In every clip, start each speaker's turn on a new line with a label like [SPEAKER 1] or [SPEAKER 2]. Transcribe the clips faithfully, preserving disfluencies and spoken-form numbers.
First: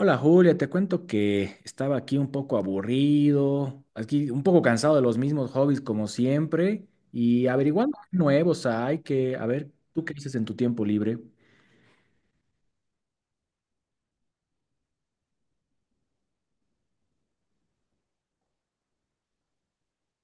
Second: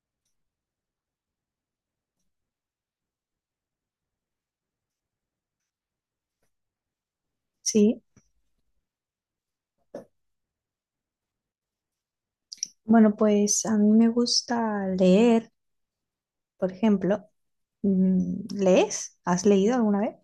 [SPEAKER 1] Hola Julia, te cuento que estaba aquí un poco aburrido, aquí un poco cansado de los mismos hobbies como siempre y averiguando
[SPEAKER 2] Sí,
[SPEAKER 1] qué nuevos hay que, a ver, ¿tú qué dices en tu tiempo libre?
[SPEAKER 2] bueno, pues a mí me gusta leer, por ejemplo. Mm, ¿Lees? ¿Has leído alguna vez?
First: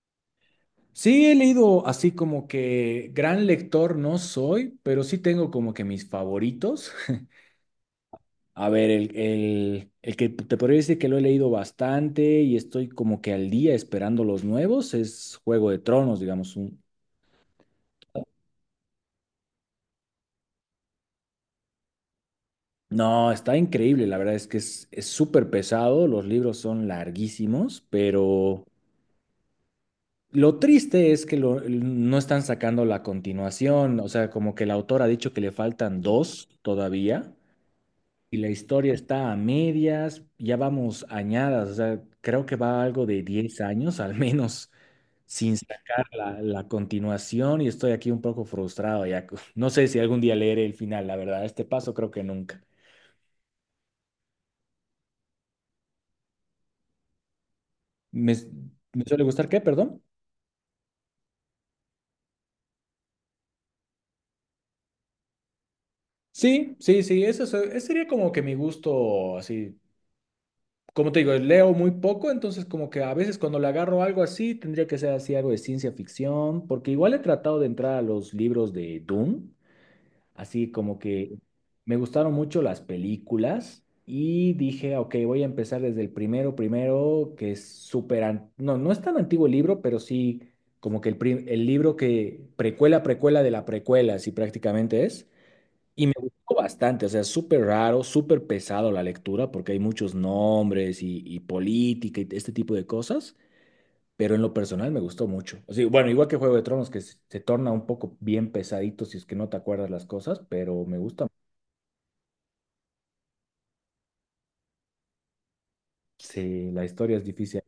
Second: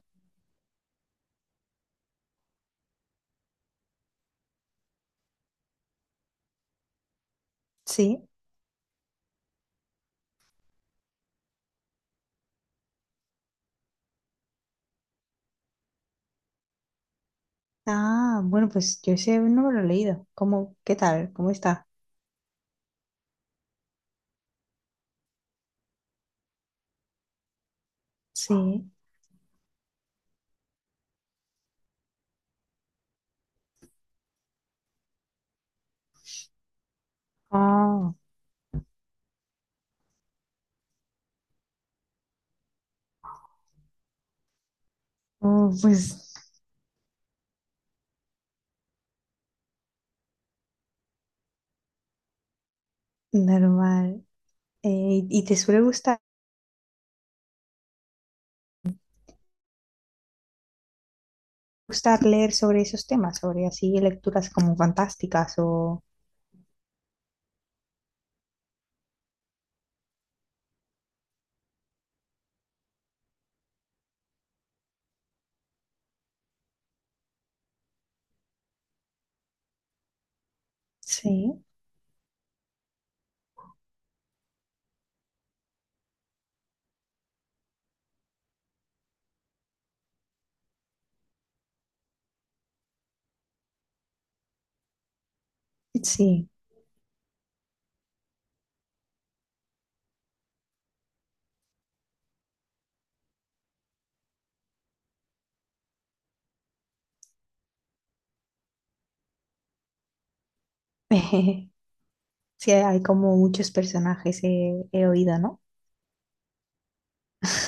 [SPEAKER 1] Sí, he leído así como que gran lector no soy, pero sí tengo como que mis favoritos.
[SPEAKER 2] Sí.
[SPEAKER 1] A ver, el, el, el que te podría decir que lo he leído bastante y estoy como que al día esperando los nuevos es Juego de Tronos, digamos, un.
[SPEAKER 2] Ah, bueno, pues yo ese no me lo he leído. ¿Cómo? ¿Qué tal? ¿Cómo está?
[SPEAKER 1] No, está increíble, la verdad es que es es súper pesado, los libros son larguísimos, pero
[SPEAKER 2] Sí.
[SPEAKER 1] lo triste es que lo- no están sacando la continuación, o sea, como que el autor ha dicho que le faltan dos todavía
[SPEAKER 2] Ah,
[SPEAKER 1] y la historia está a medias, ya vamos añadas, o sea, creo que va algo de diez años al menos sin
[SPEAKER 2] oh,
[SPEAKER 1] sacar
[SPEAKER 2] pues
[SPEAKER 1] la, la continuación y estoy aquí un poco frustrado ya, no sé si algún día leeré el final, la verdad, a este paso creo que nunca.
[SPEAKER 2] normal. Eh, ¿y y te suele gustar,
[SPEAKER 1] ¿Me, me suele gustar qué, perdón?
[SPEAKER 2] gustar leer sobre esos temas, sobre así lecturas como fantásticas o...
[SPEAKER 1] Sí, sí, sí, eso, es- ese sería como que mi gusto, así, como te digo, leo muy poco, entonces como que a veces cuando le agarro algo así, tendría que ser así algo de ciencia ficción, porque igual he tratado de entrar a los libros de Dune, así como que
[SPEAKER 2] Sí,
[SPEAKER 1] me gustaron mucho las películas y dije, ok, voy a empezar desde el primero, primero, que es súper, an- no, no es tan antiguo el libro, pero sí como que el, prim- el libro que precuela, precuela de la precuela, así prácticamente es. Y me
[SPEAKER 2] sí.
[SPEAKER 1] gustó bastante, o sea, súper raro, súper pesado la lectura porque hay muchos nombres y, y política y este tipo de cosas, pero en lo personal me gustó mucho. O sea, bueno, igual que Juego de Tronos, que se, se torna un poco bien pesadito si es que no te acuerdas las cosas, pero me gusta.
[SPEAKER 2] Sí, hay como muchos personajes, he, he oído, ¿no?
[SPEAKER 1] Sí, la historia es difícil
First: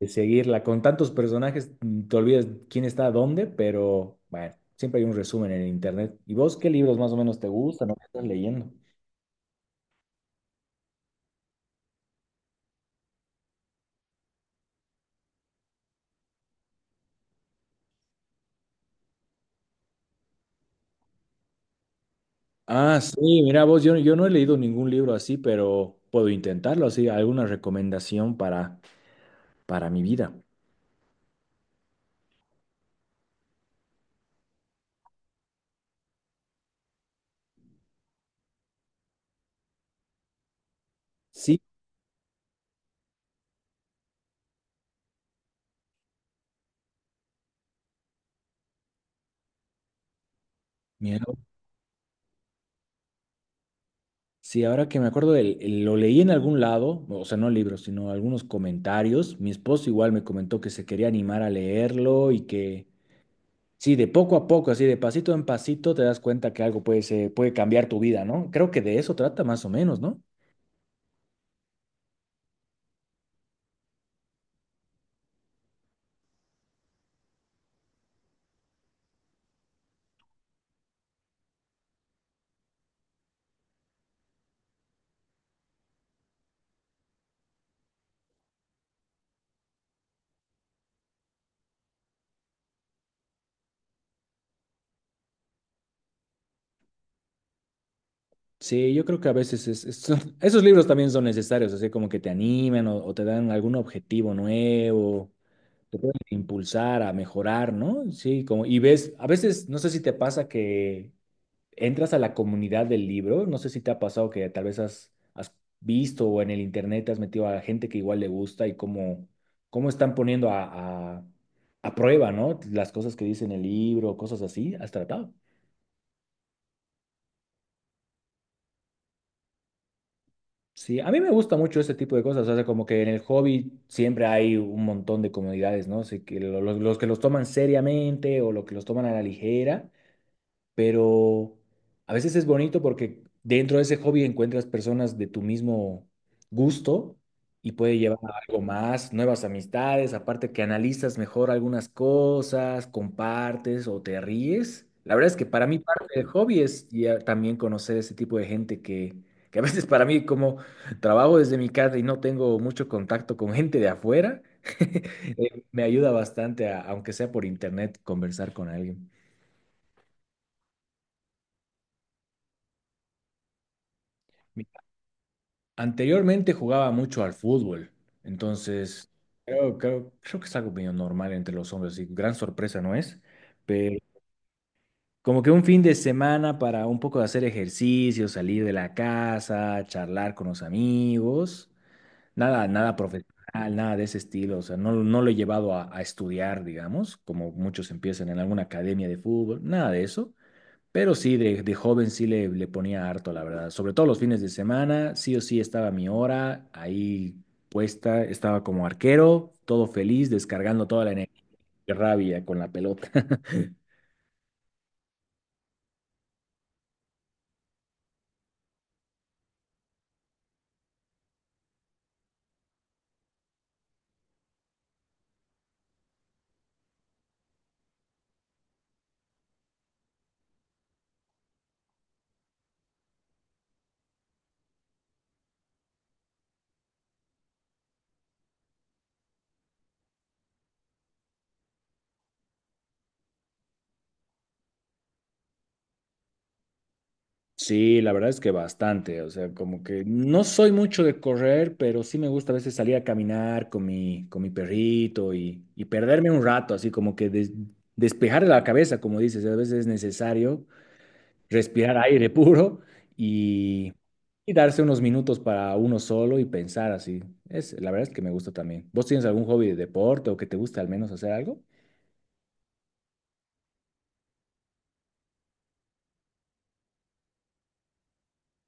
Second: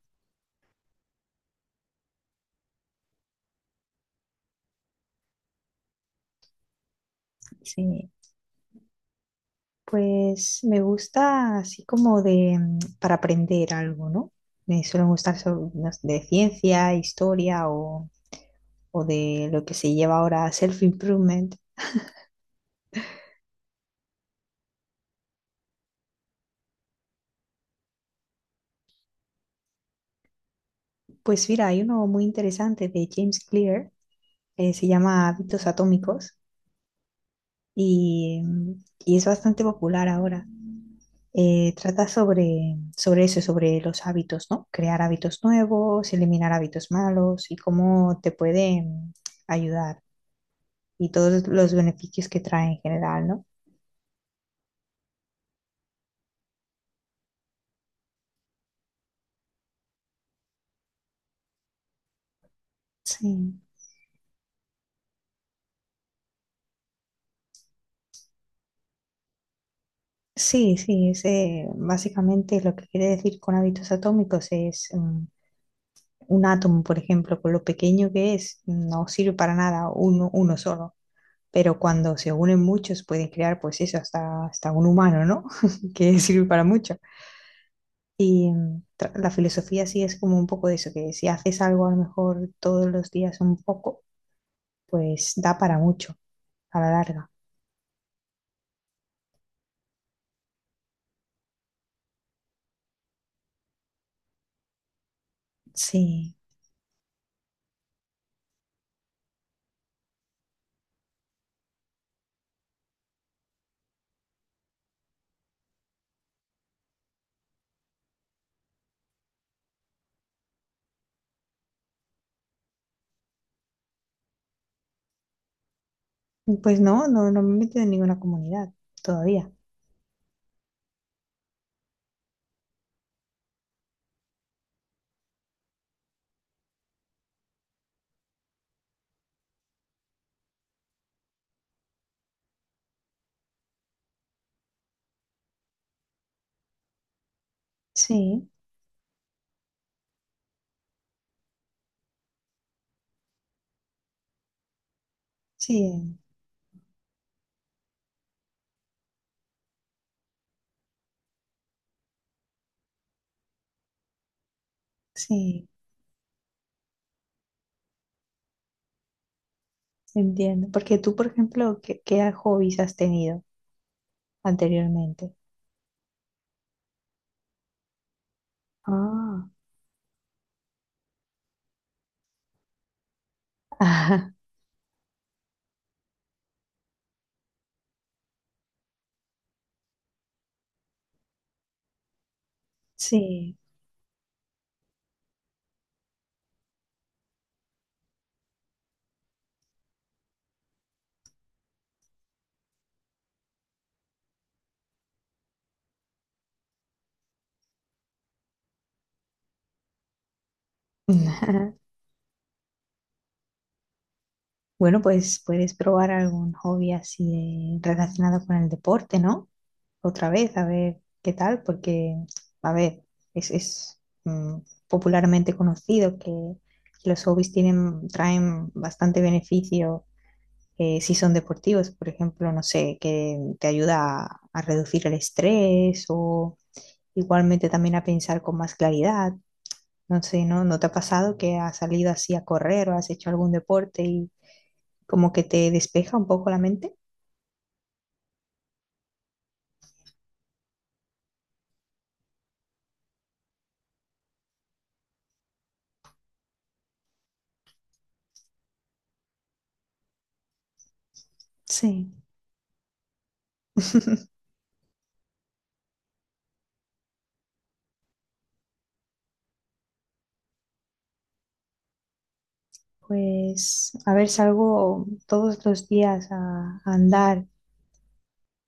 [SPEAKER 1] de seguirla. Con tantos personajes mm, te olvidas quién está dónde, pero bueno, siempre hay un resumen en internet. ¿Y vos qué libros más o menos te gustan o qué
[SPEAKER 2] Sí.
[SPEAKER 1] estás leyendo?
[SPEAKER 2] Pues me gusta así como de mm, para aprender algo, ¿no? Me suelen gustar so- no sé, de ciencia, historia o, o de lo que se lleva ahora self-improvement.
[SPEAKER 1] Ah, sí, mira vos, yo, yo no he leído ningún libro así, pero puedo intentarlo así, alguna recomendación para, para mi vida.
[SPEAKER 2] Pues mira, hay uno muy interesante de James Clear, eh, se llama Hábitos Atómicos y, mm, y es bastante popular ahora.
[SPEAKER 1] Sí,
[SPEAKER 2] Eh, trata sobre, sobre eso, sobre los hábitos, ¿no? Crear hábitos nuevos, eliminar hábitos malos y cómo te pueden mm, ayudar y
[SPEAKER 1] mira,
[SPEAKER 2] todos los beneficios que trae en general, ¿no?
[SPEAKER 1] sí, ahora que me acuerdo, el- el- lo leí en algún lado, o sea, no libros, sino algunos comentarios. Mi esposo igual me comentó que se quería animar a leerlo y que,
[SPEAKER 2] Sí,
[SPEAKER 1] sí, de poco a poco, así de pasito en pasito, te das cuenta que algo puede, ser- puede cambiar tu vida, ¿no? Creo que de eso trata más o menos, ¿no?
[SPEAKER 2] sí, sí, es, eh, básicamente lo que quiere decir con hábitos atómicos es mm, un átomo, por ejemplo, con lo pequeño que es, no sirve para nada uno, uno solo, pero cuando se unen muchos pueden crear, pues eso, hasta, hasta un humano, ¿no? Que sirve para mucho. Y mm, tra- la filosofía sí es como un poco de eso, que si haces algo a lo mejor todos los días un poco, pues da para mucho a la larga.
[SPEAKER 1] Sí, yo creo que a veces es- es- son- esos libros también son necesarios, así como que te animan o, o te dan algún objetivo nuevo, te pueden
[SPEAKER 2] Sí.
[SPEAKER 1] impulsar a mejorar, ¿no? Sí, como, y ves, a veces, no sé si te pasa que entras a la comunidad del libro, no sé si te ha pasado que tal vez has, has visto o en el internet te has metido a gente que igual le gusta y cómo, cómo están poniendo a, a, a prueba, ¿no? Las cosas que dice en el libro, cosas así, ¿has tratado?
[SPEAKER 2] Pues no, no, no me he metido en ninguna comunidad todavía.
[SPEAKER 1] Sí, a mí me gusta mucho este tipo de cosas, o sea, como que en el hobby siempre hay un montón de comodidades, ¿no? Sé que lo- lo- los que los toman seriamente o los que los toman a la ligera, pero a veces es bonito porque dentro de ese hobby encuentras personas de tu mismo gusto y puede llevar a
[SPEAKER 2] Sí,
[SPEAKER 1] algo más, nuevas amistades, aparte que analizas mejor algunas cosas, compartes o te ríes. La verdad es que para mí parte
[SPEAKER 2] sí,
[SPEAKER 1] del hobby es ya también conocer ese tipo de gente que, que a veces para mí como trabajo desde mi casa y no tengo mucho contacto con gente de afuera, eh,
[SPEAKER 2] sí,
[SPEAKER 1] me ayuda bastante, a- aunque sea por internet, conversar con alguien.
[SPEAKER 2] entiendo. Porque tú, por ejemplo, ¿qué, qué hobbies has tenido anteriormente?
[SPEAKER 1] Anteriormente jugaba mucho al fútbol, entonces
[SPEAKER 2] Ah,
[SPEAKER 1] creo, creo, creo que es algo medio normal entre los hombres, y gran sorpresa no es, pero
[SPEAKER 2] ajá,
[SPEAKER 1] como que un fin de semana para un poco de hacer ejercicio, salir de la casa, charlar con los amigos, nada, nada
[SPEAKER 2] sí.
[SPEAKER 1] profesional, nada de ese estilo, o sea, no, no lo he llevado a, a estudiar, digamos, como muchos empiezan en alguna academia de fútbol, nada de eso, pero sí, de, de joven sí le, le ponía harto, la verdad. Sobre todo los fines de semana, sí o sí estaba mi hora ahí puesta, estaba como arquero, todo feliz, descargando toda la energía y rabia con la pelota.
[SPEAKER 2] Bueno, pues puedes probar algún hobby así de- relacionado con el deporte, ¿no? Otra vez, a ver qué tal, porque, a ver, es, es, mm, popularmente conocido que los hobbies tienen, traen bastante beneficio eh, si son deportivos, por ejemplo, no sé, que te ayuda a, a reducir el estrés o igualmente también a pensar con más claridad. No sé, ¿no? ¿No te ha pasado que has salido así a correr o has hecho algún deporte y como que te despeja un poco la mente?
[SPEAKER 1] Sí, la verdad es que bastante, o sea, como que no soy mucho de correr, pero sí me gusta a veces salir a caminar con mi, con mi perrito y, y perderme un rato, así como que des- despejar la cabeza, como dices, a veces es necesario respirar
[SPEAKER 2] Sí,
[SPEAKER 1] aire puro y, y darse unos minutos para uno solo y pensar así. Es, la verdad es que me gusta también. ¿Vos tienes algún hobby de deporte o que te guste al menos hacer algo?
[SPEAKER 2] Pues, a ver, salgo todos los días a, a andar,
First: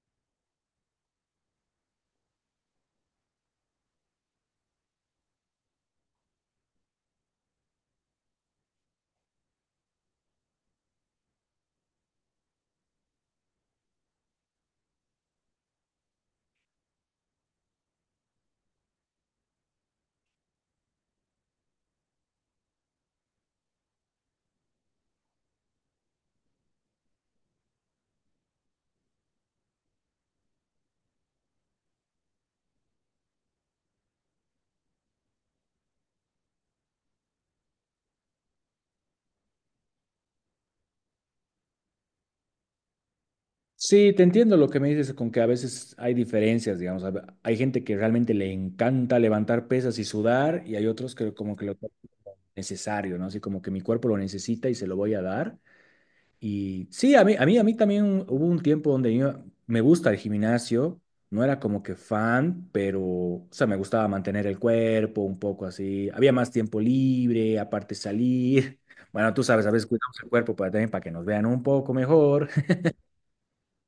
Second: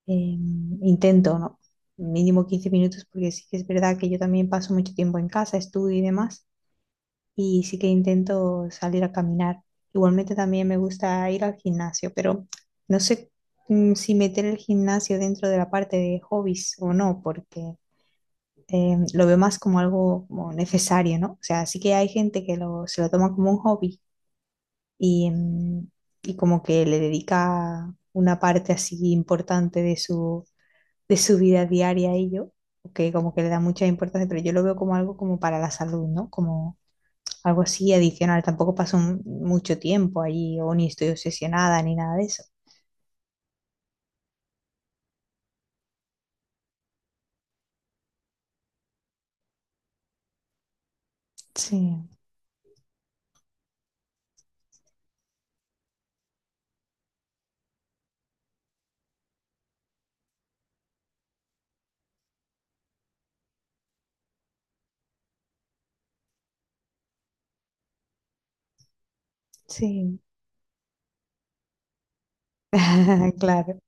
[SPEAKER 2] eh, intento, ¿no? Mínimo quince minutos, porque sí que es verdad que yo también paso mucho tiempo en casa, estudio y demás, y sí que intento salir a caminar. Igualmente también me gusta ir al gimnasio, pero no sé mm, si meter el gimnasio dentro de la parte de hobbies o no, porque eh, lo veo más como algo como necesario, ¿no? O sea, sí que hay gente que lo, se lo toma como un hobby y, mm, y como que le dedica una parte así importante de su, de su vida diaria a ello. Que como que le da mucha importancia, pero yo lo veo como algo como para la salud, ¿no? Como algo así adicional. Tampoco paso un- mucho tiempo allí o ni estoy obsesionada ni nada de eso.
[SPEAKER 1] Sí, te entiendo lo que me dices con que a veces hay diferencias, digamos. hab- Hay gente que realmente le encanta levantar pesas y sudar y hay otros que como que lo
[SPEAKER 2] Sí,
[SPEAKER 1] necesario, ¿no? Así como que mi cuerpo lo necesita y se lo voy a dar. Y sí, a mí, a mí, a mí también hubo un tiempo donde yo- me gusta el gimnasio, no era como que fan, pero, o sea, me gustaba mantener el cuerpo un poco así, había más tiempo libre, aparte salir, bueno, tú sabes, a veces cuidamos
[SPEAKER 2] sí.
[SPEAKER 1] el cuerpo para, también para que nos vean un poco mejor,
[SPEAKER 2] Claro.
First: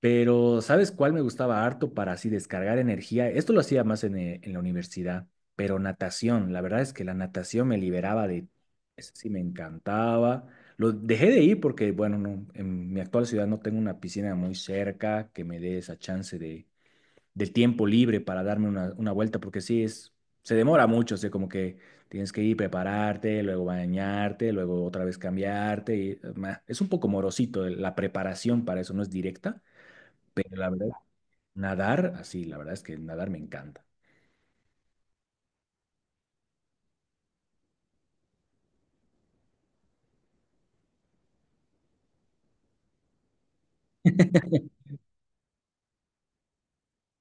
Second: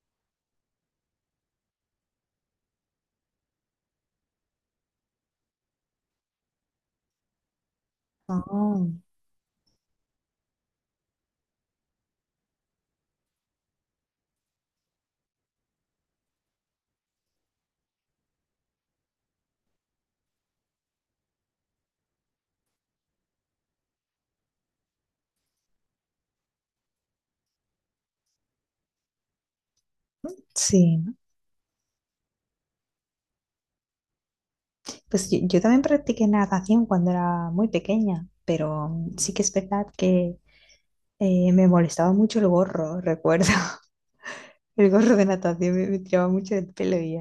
[SPEAKER 1] pero, ¿sabes cuál me gustaba harto para así descargar energía? Esto lo hacía más en, eh, en la universidad, pero natación. La verdad es que la natación me liberaba de...
[SPEAKER 2] Oh,
[SPEAKER 1] Eso sí me encantaba. Lo dejé de ir porque, bueno, no, en mi actual ciudad no tengo una piscina muy cerca que me dé esa chance de, del tiempo libre para darme una, una vuelta, porque sí, es, se demora mucho, o sea, como que tienes que ir, prepararte, luego bañarte, luego otra vez cambiarte. Y, eh, ma, es un poco morosito, la preparación para eso no es directa, pero la verdad,
[SPEAKER 2] sí.
[SPEAKER 1] nadar, así, la verdad es que nadar me encanta.
[SPEAKER 2] Pues yo, yo también practiqué natación cuando era muy pequeña, pero mm, sí que es verdad que eh, me molestaba mucho el gorro, recuerdo. El gorro de natación me, me tiraba mucho del pelo y,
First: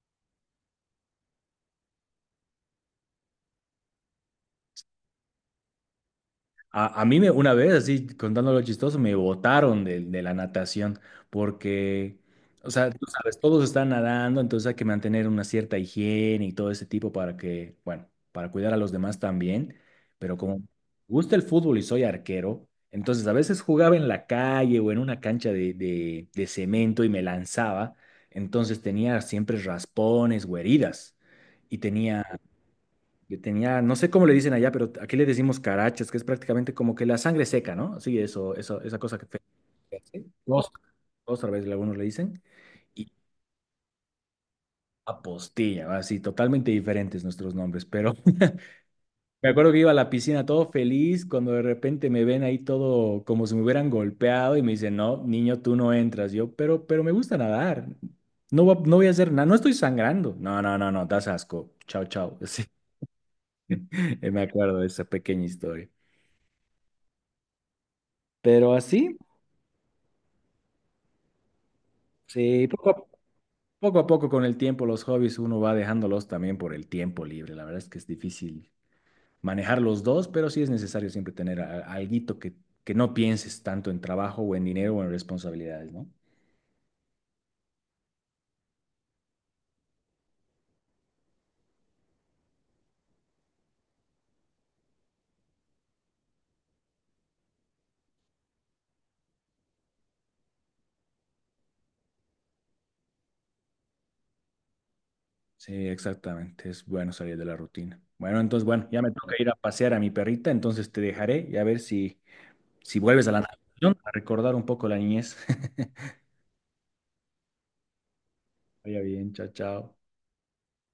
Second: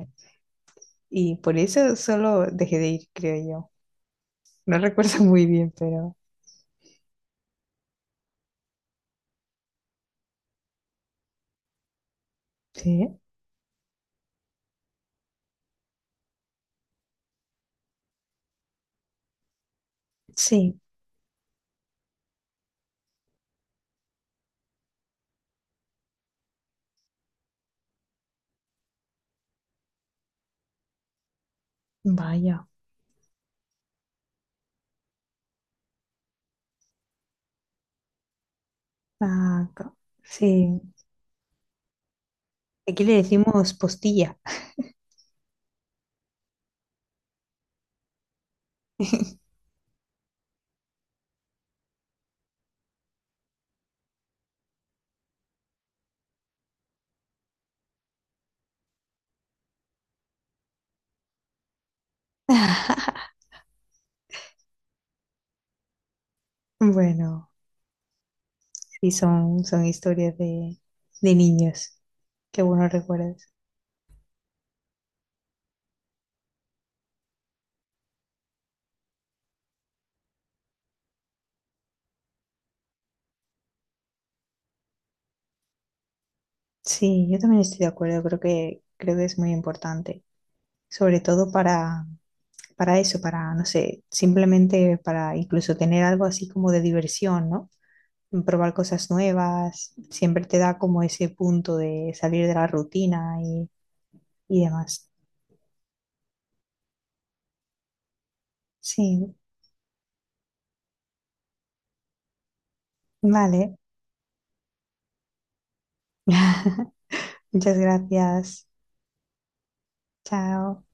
[SPEAKER 2] y por eso solo dejé de ir, creo yo. No recuerdo muy bien, pero
[SPEAKER 1] A, a mí me, una vez, así, contándolo chistoso, me botaron de, de la natación porque, o sea, tú
[SPEAKER 2] sí,
[SPEAKER 1] sabes, todos están nadando, entonces hay que mantener una cierta higiene y todo ese tipo para que, bueno, para cuidar a los demás también. Pero como me
[SPEAKER 2] sí,
[SPEAKER 1] gusta el fútbol y soy arquero, entonces a veces jugaba en la calle o en una cancha de, de, de cemento y me lanzaba, entonces tenía siempre raspones o heridas. Y tenía
[SPEAKER 2] vaya.
[SPEAKER 1] Yo tenía, no sé cómo le dicen allá, pero aquí le decimos carachas, que es prácticamente como que la sangre seca, ¿no? Sí, eso, eso, esa cosa que te
[SPEAKER 2] Ah, co-
[SPEAKER 1] hace. Costra,
[SPEAKER 2] sí,
[SPEAKER 1] otra vez algunos le dicen.
[SPEAKER 2] aquí
[SPEAKER 1] Y
[SPEAKER 2] le decimos postilla.
[SPEAKER 1] apostilla, así, totalmente diferentes nuestros nombres. Pero me acuerdo que iba a la piscina todo feliz cuando de repente me ven ahí todo como si me hubieran golpeado y me dicen, no, niño, tú no entras. Yo, pero, pero, me gusta nadar. No, voy a- no voy a hacer nada, no estoy sangrando. No, no, no, no, das asco. Chao, chao. Sí, me acuerdo de esa pequeña historia.
[SPEAKER 2] Bueno,
[SPEAKER 1] Pero
[SPEAKER 2] sí,
[SPEAKER 1] así.
[SPEAKER 2] son, son historias de, de niños. Qué
[SPEAKER 1] Sí, poco
[SPEAKER 2] buenos
[SPEAKER 1] a,
[SPEAKER 2] recuerdos.
[SPEAKER 1] poco a poco con el tiempo los hobbies uno va dejándolos también por el tiempo libre. La verdad es que es difícil manejar los dos, pero sí es necesario siempre tener a- alguito que, que no pienses tanto en trabajo o en dinero o en responsabilidades, ¿no?
[SPEAKER 2] Sí, yo también estoy de acuerdo. Creo que, creo que es muy importante. Sobre todo para, para eso, para, no sé, simplemente para incluso tener algo así como de diversión, ¿no? Probar cosas nuevas. Siempre te da como ese punto de salir de la rutina y, y demás.
[SPEAKER 1] Sí, exactamente. Es bueno salir de la rutina. Bueno, entonces, bueno, ya me toca
[SPEAKER 2] Sí,
[SPEAKER 1] ir a pasear a mi perrita, entonces te dejaré y a ver si, si vuelves a la
[SPEAKER 2] vale.
[SPEAKER 1] natación a recordar un poco la niñez.
[SPEAKER 2] Muchas gracias.
[SPEAKER 1] Vaya bien, chao, chao.
[SPEAKER 2] Chao.